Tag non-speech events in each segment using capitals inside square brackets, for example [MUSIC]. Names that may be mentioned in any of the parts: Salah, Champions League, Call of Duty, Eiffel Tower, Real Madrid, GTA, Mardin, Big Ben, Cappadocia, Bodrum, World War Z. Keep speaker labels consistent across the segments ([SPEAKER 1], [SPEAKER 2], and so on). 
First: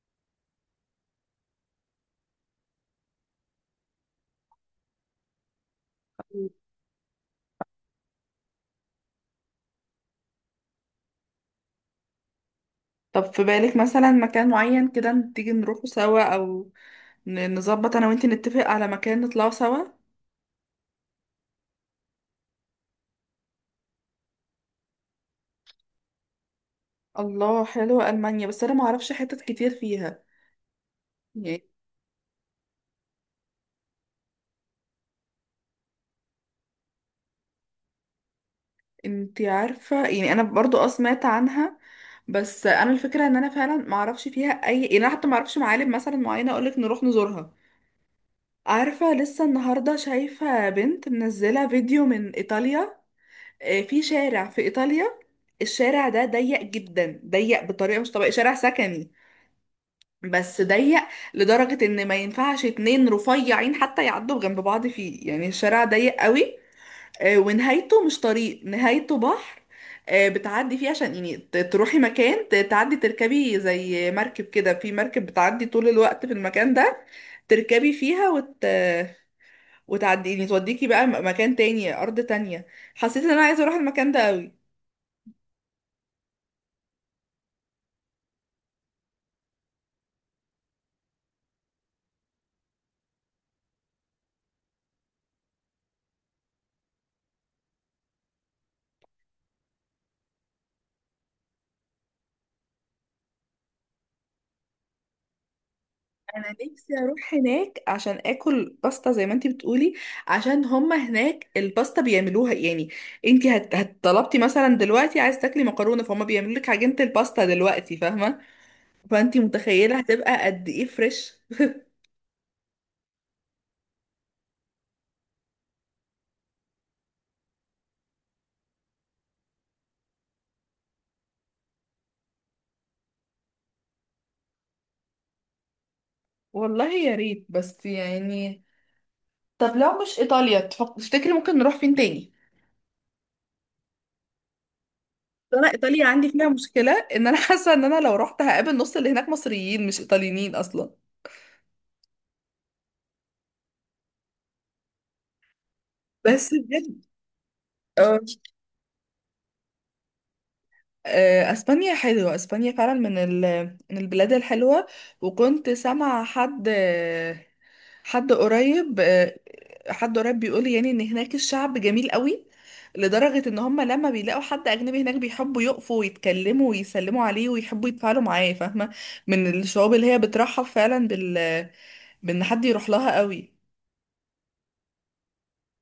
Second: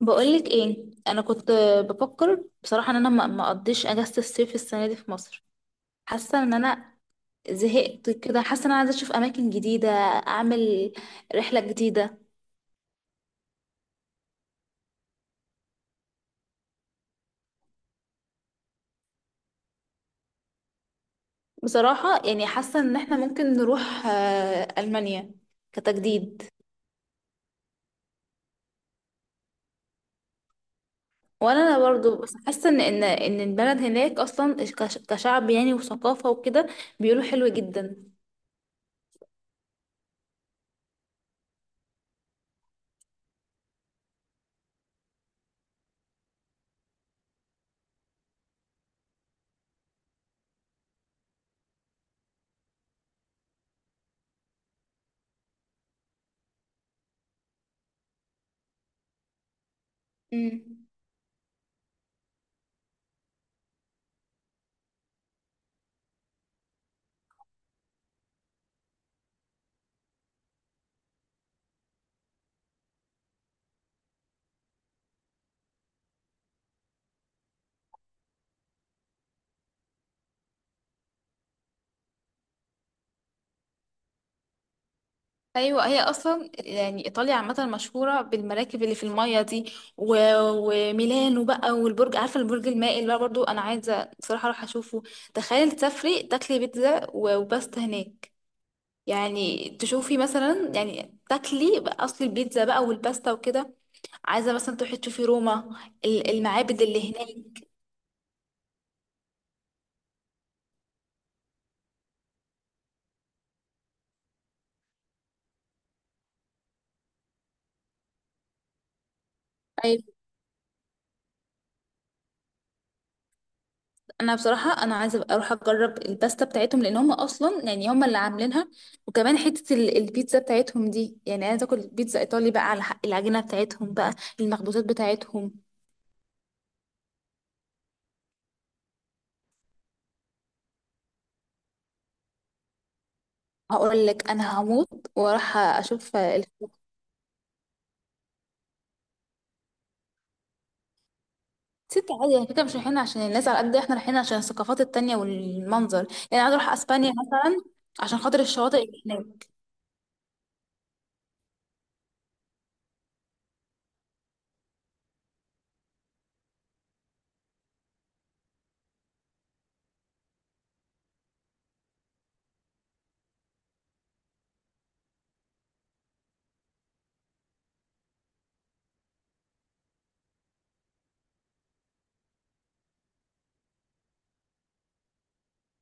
[SPEAKER 1] بقولك ايه؟ انا كنت بفكر بصراحه ان انا ما اقضيش اجازه الصيف السنه دي في مصر. حاسه ان انا زهقت كده، حاسه ان انا عايزه اشوف اماكن جديده، اعمل رحله جديده.
[SPEAKER 2] طب في بالك مثلا مكان معين كده تيجي نروحه سوا، او نظبط انا وانتي نتفق على مكان نطلعه سوا.
[SPEAKER 1] بصراحه يعني حاسه ان احنا ممكن نروح المانيا كتجديد.
[SPEAKER 2] الله، حلوة ألمانيا، بس انا ما اعرفش حتت كتير فيها
[SPEAKER 1] وانا
[SPEAKER 2] يعني.
[SPEAKER 1] أنا برضو، بس حاسه ان البلد هناك اصلا كشعب يعني، وثقافه وكده بيقولوا حلو جدا.
[SPEAKER 2] انتي عارفة، يعني انا برضو سمعت عنها، بس انا الفكرة ان انا فعلا ما اعرفش فيها اي، يعني انا حتى ما اعرفش معالم مثلا معينة اقولك نروح نزورها. عارفة، لسه النهاردة شايفة بنت منزلة فيديو من ايطاليا. في شارع في ايطاليا، الشارع ده ضيق جدا، ضيق بطريقة مش طبيعية، شارع سكني بس
[SPEAKER 1] مم.
[SPEAKER 2] ضيق، لدرجة ان ما ينفعش اتنين رفيعين حتى يعدوا جنب بعض فيه، يعني الشارع ضيق قوي. ونهايته مش طريق، نهايته بحر. بتعدي فيه عشان يعني تروحي مكان، تعدي تركبي زي مركب كده، في مركب بتعدي طول الوقت في المكان ده، تركبي فيها وتعدي يعني توديكي بقى مكان تاني، أرض تانية. حسيت ان انا عايزة اروح المكان ده قوي.
[SPEAKER 1] ايوه، هي اصلا يعني ايطاليا عامه مشهوره بالمراكب اللي في الميه دي وميلانو بقى، والبرج، عارفه البرج المائل بقى برضو انا عايزه بصراحه اروح اشوفه. تخيل تسافري تاكلي بيتزا وباستا هناك، يعني تشوفي مثلا، يعني تاكلي بقى، اصل البيتزا بقى والباستا وكده. عايزه مثلا تروحي تشوفي روما،
[SPEAKER 2] انا
[SPEAKER 1] المعابد
[SPEAKER 2] نفسي
[SPEAKER 1] اللي
[SPEAKER 2] اروح
[SPEAKER 1] هناك.
[SPEAKER 2] هناك عشان اكل باستا زي ما انتي بتقولي، عشان هما هناك الباستا بيعملوها يعني. انتي هتطلبتي مثلا دلوقتي عايز تاكلي مكرونه، فهم بيعملوا لك عجينه الباستا دلوقتي، فاهمه؟ فانتي متخيله هتبقى قد ايه فريش.
[SPEAKER 1] انا بصراحه انا عايزه أبقى اروح اجرب الباستا بتاعتهم، لان هم اصلا يعني هم اللي عاملينها. وكمان حته البيتزا بتاعتهم دي، يعني عايزه اكل بيتزا ايطالي بقى على حق العجينه بتاعتهم بقى، المخبوزات بتاعتهم.
[SPEAKER 2] والله يا ريت، بس يعني طب لو مش ايطاليا تفتكري ممكن نروح فين تاني؟
[SPEAKER 1] هقول لك انا هموت واروح
[SPEAKER 2] انا ايطاليا
[SPEAKER 1] اشوف
[SPEAKER 2] عندي فيها مشكله ان انا [LAUGHS] حاسه ان انا لو رحت هقابل نص اللي هناك مصريين، مش ايطاليين اصلا.
[SPEAKER 1] ست عادي، يعني كده مش رايحين عشان الناس، على قد احنا رايحين عشان الثقافات التانية والمنظر. يعني
[SPEAKER 2] بس
[SPEAKER 1] عايزه اروح
[SPEAKER 2] بجد.
[SPEAKER 1] اسبانيا مثلا
[SPEAKER 2] آه.
[SPEAKER 1] عشان خاطر الشواطئ اللي هناك.
[SPEAKER 2] اسبانيا حلوة، اسبانيا فعلا من من البلاد الحلوة. وكنت سامعة حد آه، حد قريب آه، حد قريب بيقول يعني ان هناك الشعب جميل قوي، لدرجة ان هم لما بيلاقوا حد اجنبي هناك بيحبوا يقفوا ويتكلموا ويسلموا عليه ويحبوا يتفاعلوا معاه، فاهمة؟ من الشعوب اللي هي بترحب فعلا بان حد يروح لها قوي.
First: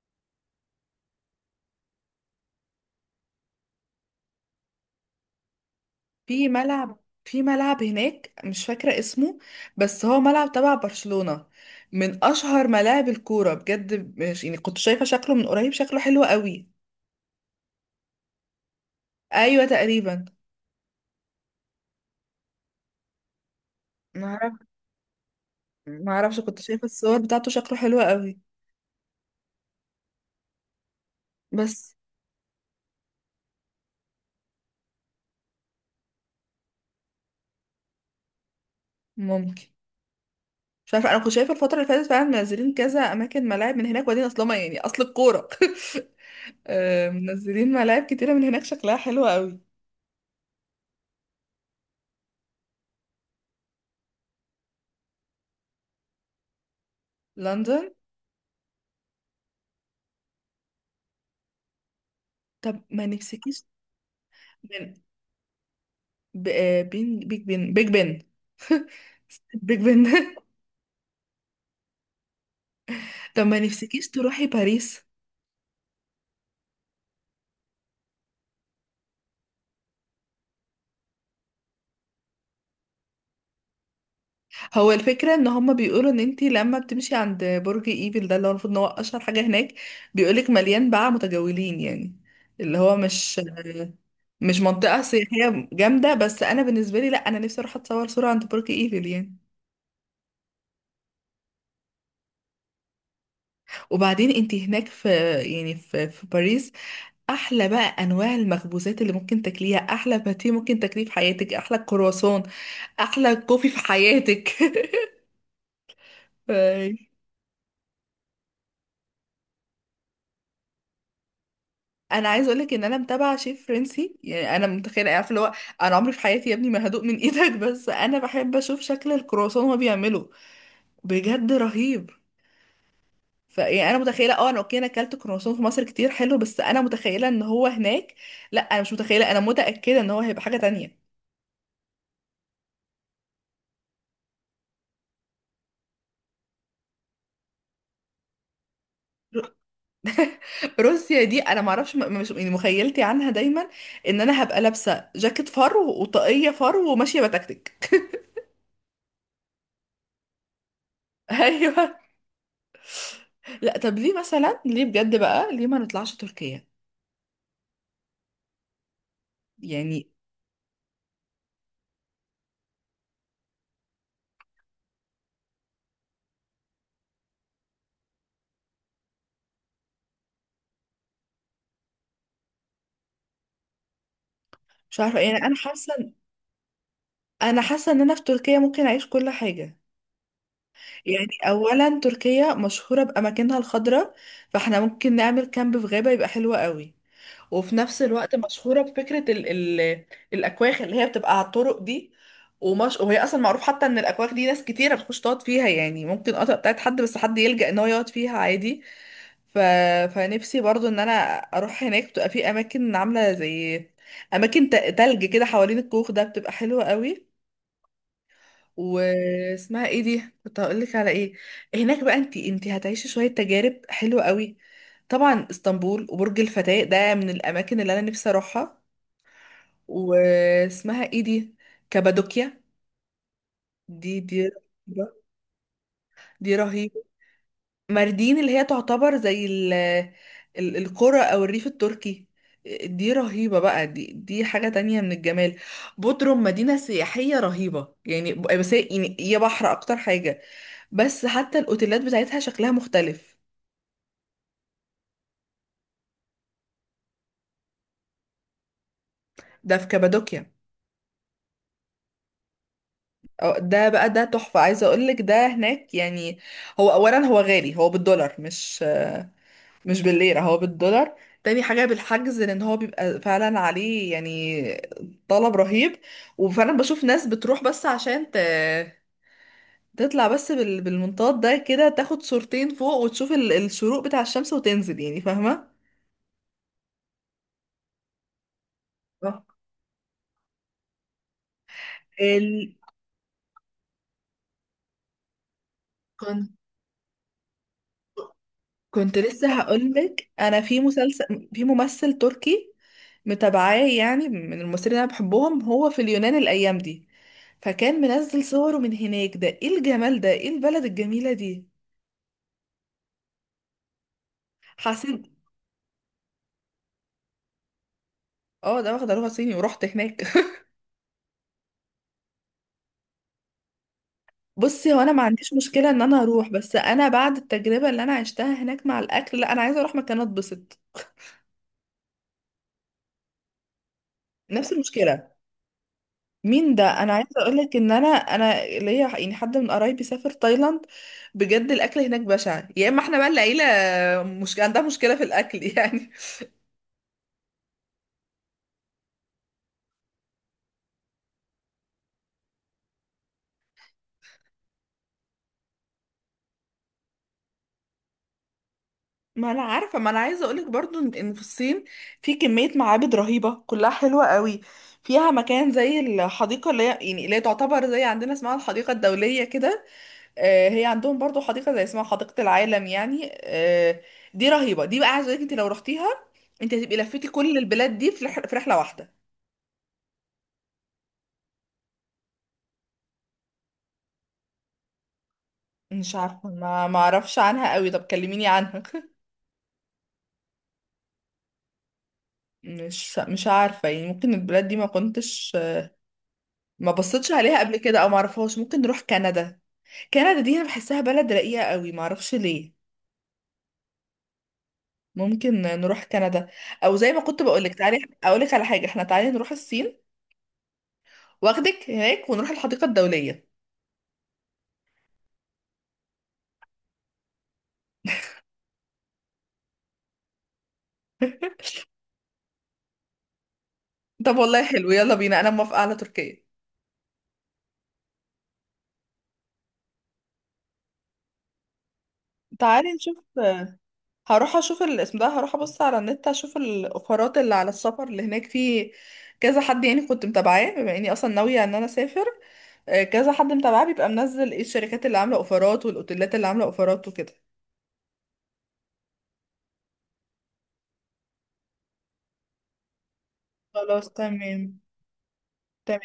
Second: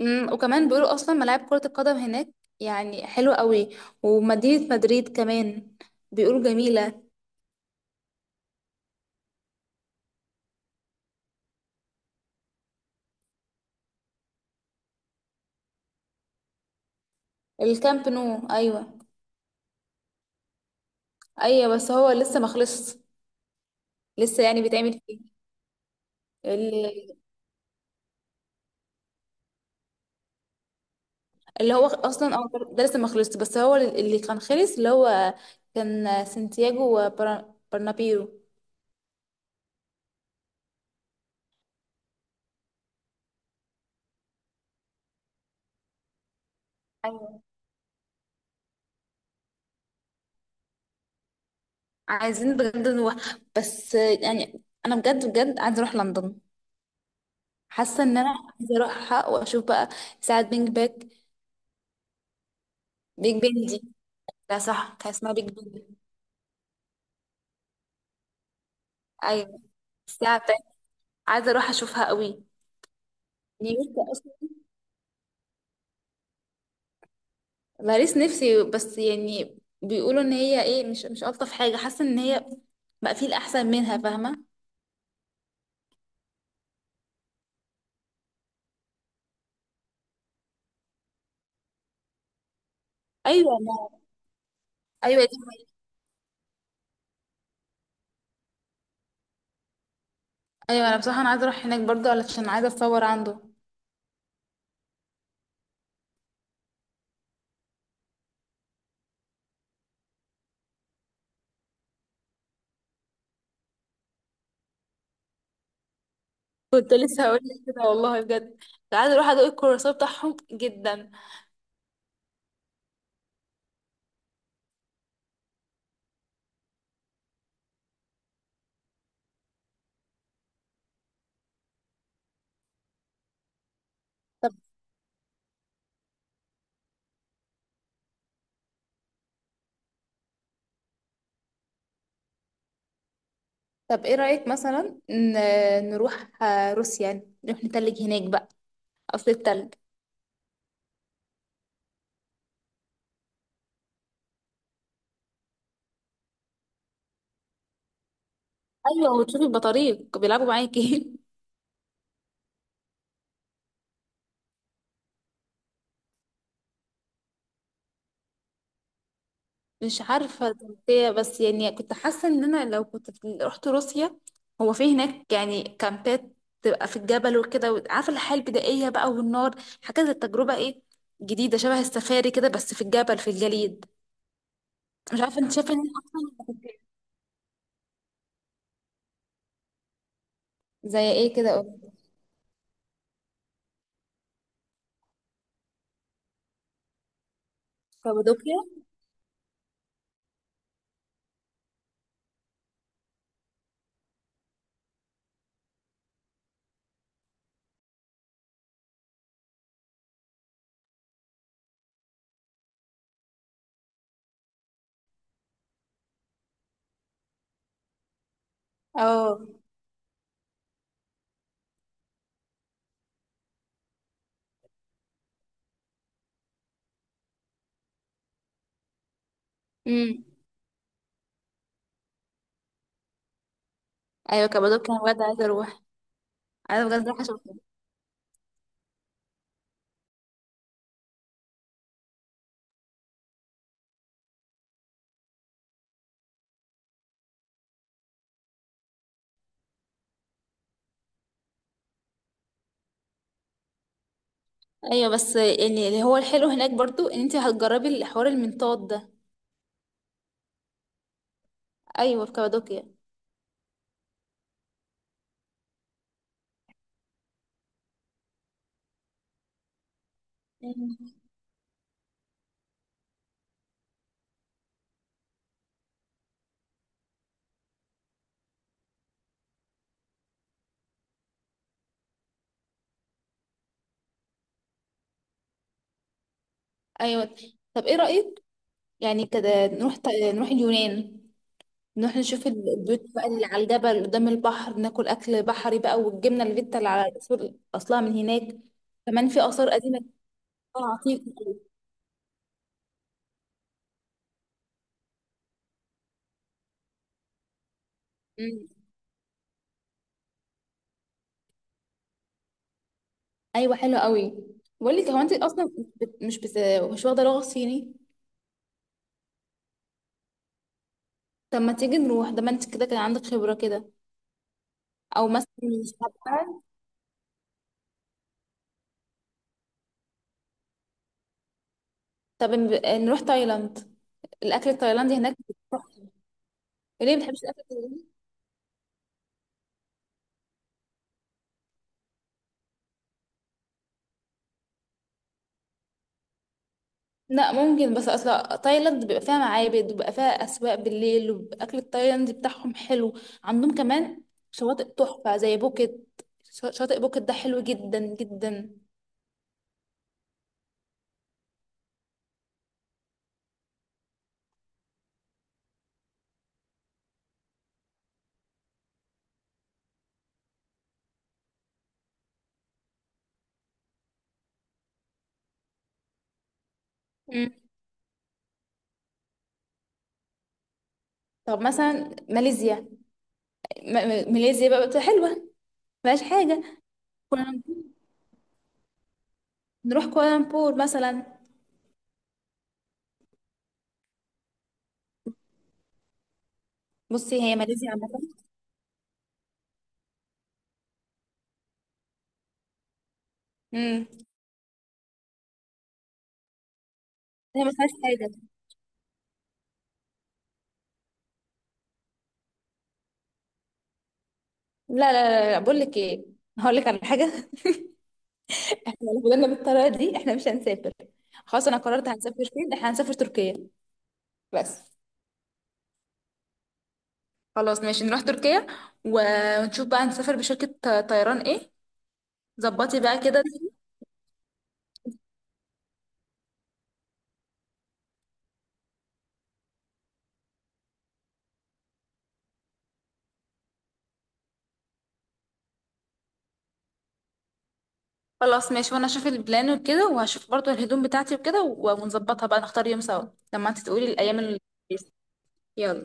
[SPEAKER 1] وكمان بيقولوا اصلا ملاعب كره القدم هناك يعني حلوه قوي، ومدينه مدريد كمان بيقولوا
[SPEAKER 2] في ملعب
[SPEAKER 1] جميله.
[SPEAKER 2] في ملعب هناك مش فاكرة اسمه، بس هو ملعب تبع برشلونة، من أشهر ملاعب الكورة بجد، مش يعني كنت شايفة شكله من قريب، شكله حلو قوي.
[SPEAKER 1] الكامب نو، ايوه.
[SPEAKER 2] أيوة تقريبا.
[SPEAKER 1] ايوه بس هو لسه ما خلصش، لسه
[SPEAKER 2] معرف
[SPEAKER 1] يعني بيتعمل فيه.
[SPEAKER 2] معرفش، كنت شايفة
[SPEAKER 1] ال-
[SPEAKER 2] الصور بتاعته شكله حلو قوي.
[SPEAKER 1] اللي هو
[SPEAKER 2] بس.
[SPEAKER 1] اصلا، ده لسه ما خلصش، بس هو اللي كان خلص اللي هو كان سانتياغو وبرنابيرو.
[SPEAKER 2] ممكن. مش عارفة، أنا كنت شايفة الفترة اللي فاتت فعلا منزلين كذا أماكن، ملاعب من هناك، وبعدين أصلا يعني أصل الكورة [LAUGHS]
[SPEAKER 1] ايوه.
[SPEAKER 2] منزلين ملاعب كتيرة من هناك شكلها حلو قوي.
[SPEAKER 1] عايزين بجد نروح، بس يعني انا بجد بجد عايزه اروح لندن.
[SPEAKER 2] لندن.
[SPEAKER 1] حاسه ان انا عايزه اروحها واشوف بقى ساعه بينج باك.
[SPEAKER 2] طب ما
[SPEAKER 1] بيج
[SPEAKER 2] نفسكيش؟
[SPEAKER 1] بن دي، لا صح، كان اسمها بيج بن.
[SPEAKER 2] ب... آه، بين بيج بن بيج بن. [LAUGHS]
[SPEAKER 1] ايوه.
[SPEAKER 2] بيج بن. [LAUGHS]
[SPEAKER 1] الساعه بتاعت، عايزه اروح اشوفها قوي.
[SPEAKER 2] طب ما
[SPEAKER 1] نيويورك.
[SPEAKER 2] نفسكيش تروحي باريس؟
[SPEAKER 1] باريس نفسي، بس يعني بيقولوا ان هي ايه، مش الطف حاجه، حاسه ان هي بقى في الاحسن منها، فاهمه.
[SPEAKER 2] هو الفكرة ان هما بيقولوا ان انتي لما بتمشي عند برج ايفل ده، اللي هو المفروض ان هو اشهر حاجة هناك، بيقولك مليان بقى متجولين يعني، اللي هو مش
[SPEAKER 1] ايوه ما،
[SPEAKER 2] منطقة
[SPEAKER 1] ايوه دي
[SPEAKER 2] سياحية
[SPEAKER 1] حقيقة.
[SPEAKER 2] جامدة. بس أنا بالنسبة لي لأ، أنا نفسي أروح أتصور صورة عند برج إيفل يعني.
[SPEAKER 1] ايوه، انا بصراحه انا عايزه اروح هناك برضه علشان عايزه اتصور عنده.
[SPEAKER 2] وبعدين أنت هناك في، يعني في باريس، أحلى بقى أنواع المخبوزات اللي ممكن تاكليها، أحلى باتيه ممكن تاكليه في حياتك، أحلى كرواسون، احلى كوفي في حياتك. [LAUGHS]
[SPEAKER 1] كنت
[SPEAKER 2] فاي.
[SPEAKER 1] لسه هقول لك كده والله بجد، عايزه اروح ادوق الكرواسون بتاعهم جدا.
[SPEAKER 2] انا عايز اقولك ان انا متابعه شيف فرنسي، يعني انا متخيله، عارفه اللي هو، انا عمري في حياتي يا ابني ما هدوق من [LAUGHS] ايدك، بس انا بحب اشوف شكل الكرواسون وهو بيعمله، بجد رهيب. فيعني انا متخيله،
[SPEAKER 1] طب
[SPEAKER 2] انا اوكي، انا اكلت كرواسون في مصر كتير حلو، بس انا متخيله ان هو هناك، لا انا مش متخيله، انا متاكده ان هو هيبقى حاجه تانية.
[SPEAKER 1] ايه رايك مثلا نروح روسيا، يعني نروح نتلج هناك بقى، اصل التلج.
[SPEAKER 2] روسيا دي انا ما اعرفش، مش يعني مخيلتي عنها دايما ان انا هبقى لابسه جاكيت فر وطاقيه فر وماشيه بتكتك.
[SPEAKER 1] ايوه، وتشوفي البطاريق بيلعبوا معاكي [LAUGHS]
[SPEAKER 2] [LAUGHS] ايوه. لا طب ليه مثلا، ليه بجد بقى، ليه ما نطلعش تركيا؟
[SPEAKER 1] مش
[SPEAKER 2] يعني
[SPEAKER 1] عارفة تركيا، بس يعني كنت حاسة ان انا لو كنت رحت روسيا، هو في هناك يعني كامبات تبقى في الجبل وكده، وعارفة الحياة البدائية بقى والنار، حاجة زي التجربة ايه، جديدة شبه السفاري كده بس في الجبل، في الجليد.
[SPEAKER 2] مش عارفه،
[SPEAKER 1] مش
[SPEAKER 2] يعني
[SPEAKER 1] عارفة، انت
[SPEAKER 2] انا
[SPEAKER 1] شايفة ان أنا
[SPEAKER 2] حاسه،
[SPEAKER 1] اصلا.
[SPEAKER 2] ان انا في تركيا ممكن اعيش كل حاجه.
[SPEAKER 1] زي
[SPEAKER 2] يعني
[SPEAKER 1] ايه كده، قولي.
[SPEAKER 2] اولا تركيا مشهوره باماكنها الخضراء، فاحنا ممكن نعمل كامب في غابه، يبقى حلو قوي. وفي نفس الوقت
[SPEAKER 1] كابادوكيا،
[SPEAKER 2] مشهوره بفكره ال الاكواخ اللي هي بتبقى على الطرق دي، وهي اصلا معروف حتى ان الاكواخ دي ناس كتيره بتخش تقعد فيها يعني، ممكن قطع بتاعت حد، بس حد يلجأ ان هو يقعد فيها عادي. ف... فنفسي برضو ان انا اروح هناك، بتبقى في اماكن عامله زي اماكن تلج كده حوالين الكوخ ده، بتبقى حلوه قوي.
[SPEAKER 1] اه.
[SPEAKER 2] واسمها ايه دي، كنت هقول لك على ايه. هناك بقى انتي هتعيشي شويه تجارب حلوه قوي. طبعا اسطنبول وبرج الفتاة ده من الاماكن اللي انا نفسي اروحها.
[SPEAKER 1] امم.
[SPEAKER 2] واسمها ايه دي، كابادوكيا، دي دي
[SPEAKER 1] ايوه كابادوكيا انا بجد عايزة اروح،
[SPEAKER 2] دي
[SPEAKER 1] انا بجد
[SPEAKER 2] رهيبه.
[SPEAKER 1] رايحة اشوفها.
[SPEAKER 2] ماردين اللي هي تعتبر زي القرى او الريف التركي، دي رهيبة بقى، دي حاجة تانية من الجمال. بودروم مدينة سياحية رهيبة يعني، بس هي يعني هي بحر اكتر حاجة، بس حتى الاوتيلات بتاعتها شكلها مختلف.
[SPEAKER 1] ايوه، بس يعني اللي هو الحلو هناك برضو ان انت هتجربي الحوار المنطاد ده.
[SPEAKER 2] ده في كابادوكيا،
[SPEAKER 1] ايوه، في كابادوكيا.
[SPEAKER 2] ده بقى ده تحفة، عايزة اقولك ده هناك يعني، هو اولا هو غالي، هو بالدولار، مش بالليرة، هو بالدولار. تاني حاجة بالحجز، لأن هو بيبقى فعلا عليه يعني طلب رهيب، وفعلا بشوف ناس بتروح بس عشان تطلع بس بالمنطاد ده كده، تاخد صورتين فوق وتشوف الشروق بتاع الشمس وتنزل، يعني فاهمة؟
[SPEAKER 1] ايوه. طب ايه رأيك؟ يعني
[SPEAKER 2] آه.
[SPEAKER 1] كده نروح نروح اليونان، نروح نشوف
[SPEAKER 2] ال...
[SPEAKER 1] البيوت بقى اللي على الجبل قدام البحر، ناكل اكل بحري بقى، والجبنه
[SPEAKER 2] كنت
[SPEAKER 1] الفيتا اللي على الأصول اصلها من هناك.
[SPEAKER 2] كنت
[SPEAKER 1] كمان في
[SPEAKER 2] لسه
[SPEAKER 1] اثار قديمه،
[SPEAKER 2] هقولك، أنا في
[SPEAKER 1] عتيقه.
[SPEAKER 2] مسلسل في ممثل تركي متابعاه، يعني من الممثلين اللي أنا بحبهم، هو في اليونان الأيام دي، فكان منزل
[SPEAKER 1] أمم.
[SPEAKER 2] صوره من هناك، ده ايه الجمال ده، ايه البلد الجميلة دي.
[SPEAKER 1] ايوه حلو قوي. بقول لك، هو
[SPEAKER 2] حسيت.
[SPEAKER 1] انت اصلا مش واخده لغه صيني.
[SPEAKER 2] اه، ده واخده لغه صيني ورحت هناك. [LAUGHS]
[SPEAKER 1] طب ما تيجي نروح، ده ما انت كده كان عندك خبره كده.
[SPEAKER 2] بصي، هو انا ما
[SPEAKER 1] او مثلا
[SPEAKER 2] عنديش مشكله
[SPEAKER 1] مش
[SPEAKER 2] ان انا اروح،
[SPEAKER 1] عارفة.
[SPEAKER 2] بس انا بعد التجربه اللي انا عشتها هناك مع الاكل، لا انا عايزه اروح مكان اتبسط.
[SPEAKER 1] طب نروح تايلاند، الاكل
[SPEAKER 2] نفس
[SPEAKER 1] التايلاندي
[SPEAKER 2] المشكله.
[SPEAKER 1] هناك تحفة.
[SPEAKER 2] مين ده، انا
[SPEAKER 1] ليه ما
[SPEAKER 2] عايزه
[SPEAKER 1] بتحبش
[SPEAKER 2] اقول
[SPEAKER 1] الاكل؟
[SPEAKER 2] لك ان انا ليا يعني حد من قرايبي سافر تايلاند، بجد الاكل هناك بشع، يا اما احنا بقى العيله مش عندها مشكله في الاكل [LAUGHS] يعني.
[SPEAKER 1] لا ممكن، بس اصلا تايلاند بيبقى فيها معابد، وبيبقى فيها اسواق بالليل، والاكل التايلاندي بتاعهم حلو. عندهم كمان شواطئ تحفة زي بوكيت، شاطئ بوكيت ده حلو جدا جدا.
[SPEAKER 2] ما انا عارفه، ما انا عايزه اقولك برضو إن في الصين في كميه معابد رهيبه كلها حلوه قوي، فيها مكان زي الحديقه اللي هي تعتبر زي عندنا اسمها الحديقه الدوليه كده. هي عندهم برضو حديقه زي اسمها حديقه العالم يعني. دي رهيبه، دي بقى عايزه اقولك انت لو رحتيها انت هتبقي لفيتي
[SPEAKER 1] مم.
[SPEAKER 2] كل البلاد دي في في رحله واحده.
[SPEAKER 1] طب مثلا ماليزيا، ماليزيا بقى بتبقى حلوة.
[SPEAKER 2] مش
[SPEAKER 1] مفيهاش
[SPEAKER 2] عارفه،
[SPEAKER 1] حاجة.
[SPEAKER 2] ما اعرفش عنها
[SPEAKER 1] كوالالمبور،
[SPEAKER 2] قوي، طب كلميني عنها. [LAUGHS]
[SPEAKER 1] نروح كوالالمبور مثلا.
[SPEAKER 2] مش عارفه، يعني ممكن البلاد دي ما بصيتش
[SPEAKER 1] بصي هي
[SPEAKER 2] عليها قبل
[SPEAKER 1] ماليزيا
[SPEAKER 2] كده، او
[SPEAKER 1] عامة،
[SPEAKER 2] ما اعرفهاش، ممكن نروح كندا. كندا دي انا بحسها بلد رقيقة قوي، معرفش ليه.
[SPEAKER 1] امم
[SPEAKER 2] ممكن نروح كندا، او زي ما كنت
[SPEAKER 1] هي
[SPEAKER 2] بقولك،
[SPEAKER 1] مفيهاش
[SPEAKER 2] تعالي
[SPEAKER 1] حاجة.
[SPEAKER 2] اقولك على حاجة، احنا تعالي نروح الصين، واخدك هناك ونروح الحديقة الدولية.
[SPEAKER 1] لا لا لا, لا. بقول لك ايه، هقول لك على حاجة [LAUGHS] احنا لو فضلنا بالطريقة دي احنا مش هنسافر. خلاص انا قررت، هنسافر فين؟ احنا هنسافر تركيا.
[SPEAKER 2] طب والله
[SPEAKER 1] بس
[SPEAKER 2] حلو، يلا بينا انا موافقة على تركيا.
[SPEAKER 1] خلاص ماشي نروح تركيا. ونشوف بقى نسافر بشركة طيران ايه.
[SPEAKER 2] تعالي
[SPEAKER 1] ظبطي
[SPEAKER 2] نشوف،
[SPEAKER 1] بقى كده.
[SPEAKER 2] هروح اشوف الاسم ده، هروح ابص على النت اشوف الاوفرات اللي على السفر اللي هناك، في كذا حد يعني كنت متابعاه، بما اني اصلا ناوية ان انا اسافر، كذا حد متابعاه بيبقى منزل ايه الشركات اللي عاملة اوفرات والاوتيلات اللي عاملة اوفرات وكده.
[SPEAKER 1] خلاص ماشي، وانا اشوف البلان وكده، وهشوف برضو الهدوم بتاعتي وكده، ونظبطها بقى، نختار يوم سوا لما انت
[SPEAKER 2] خلاص
[SPEAKER 1] تقولي الايام اللي،
[SPEAKER 2] تمام، تمام.
[SPEAKER 1] يلا.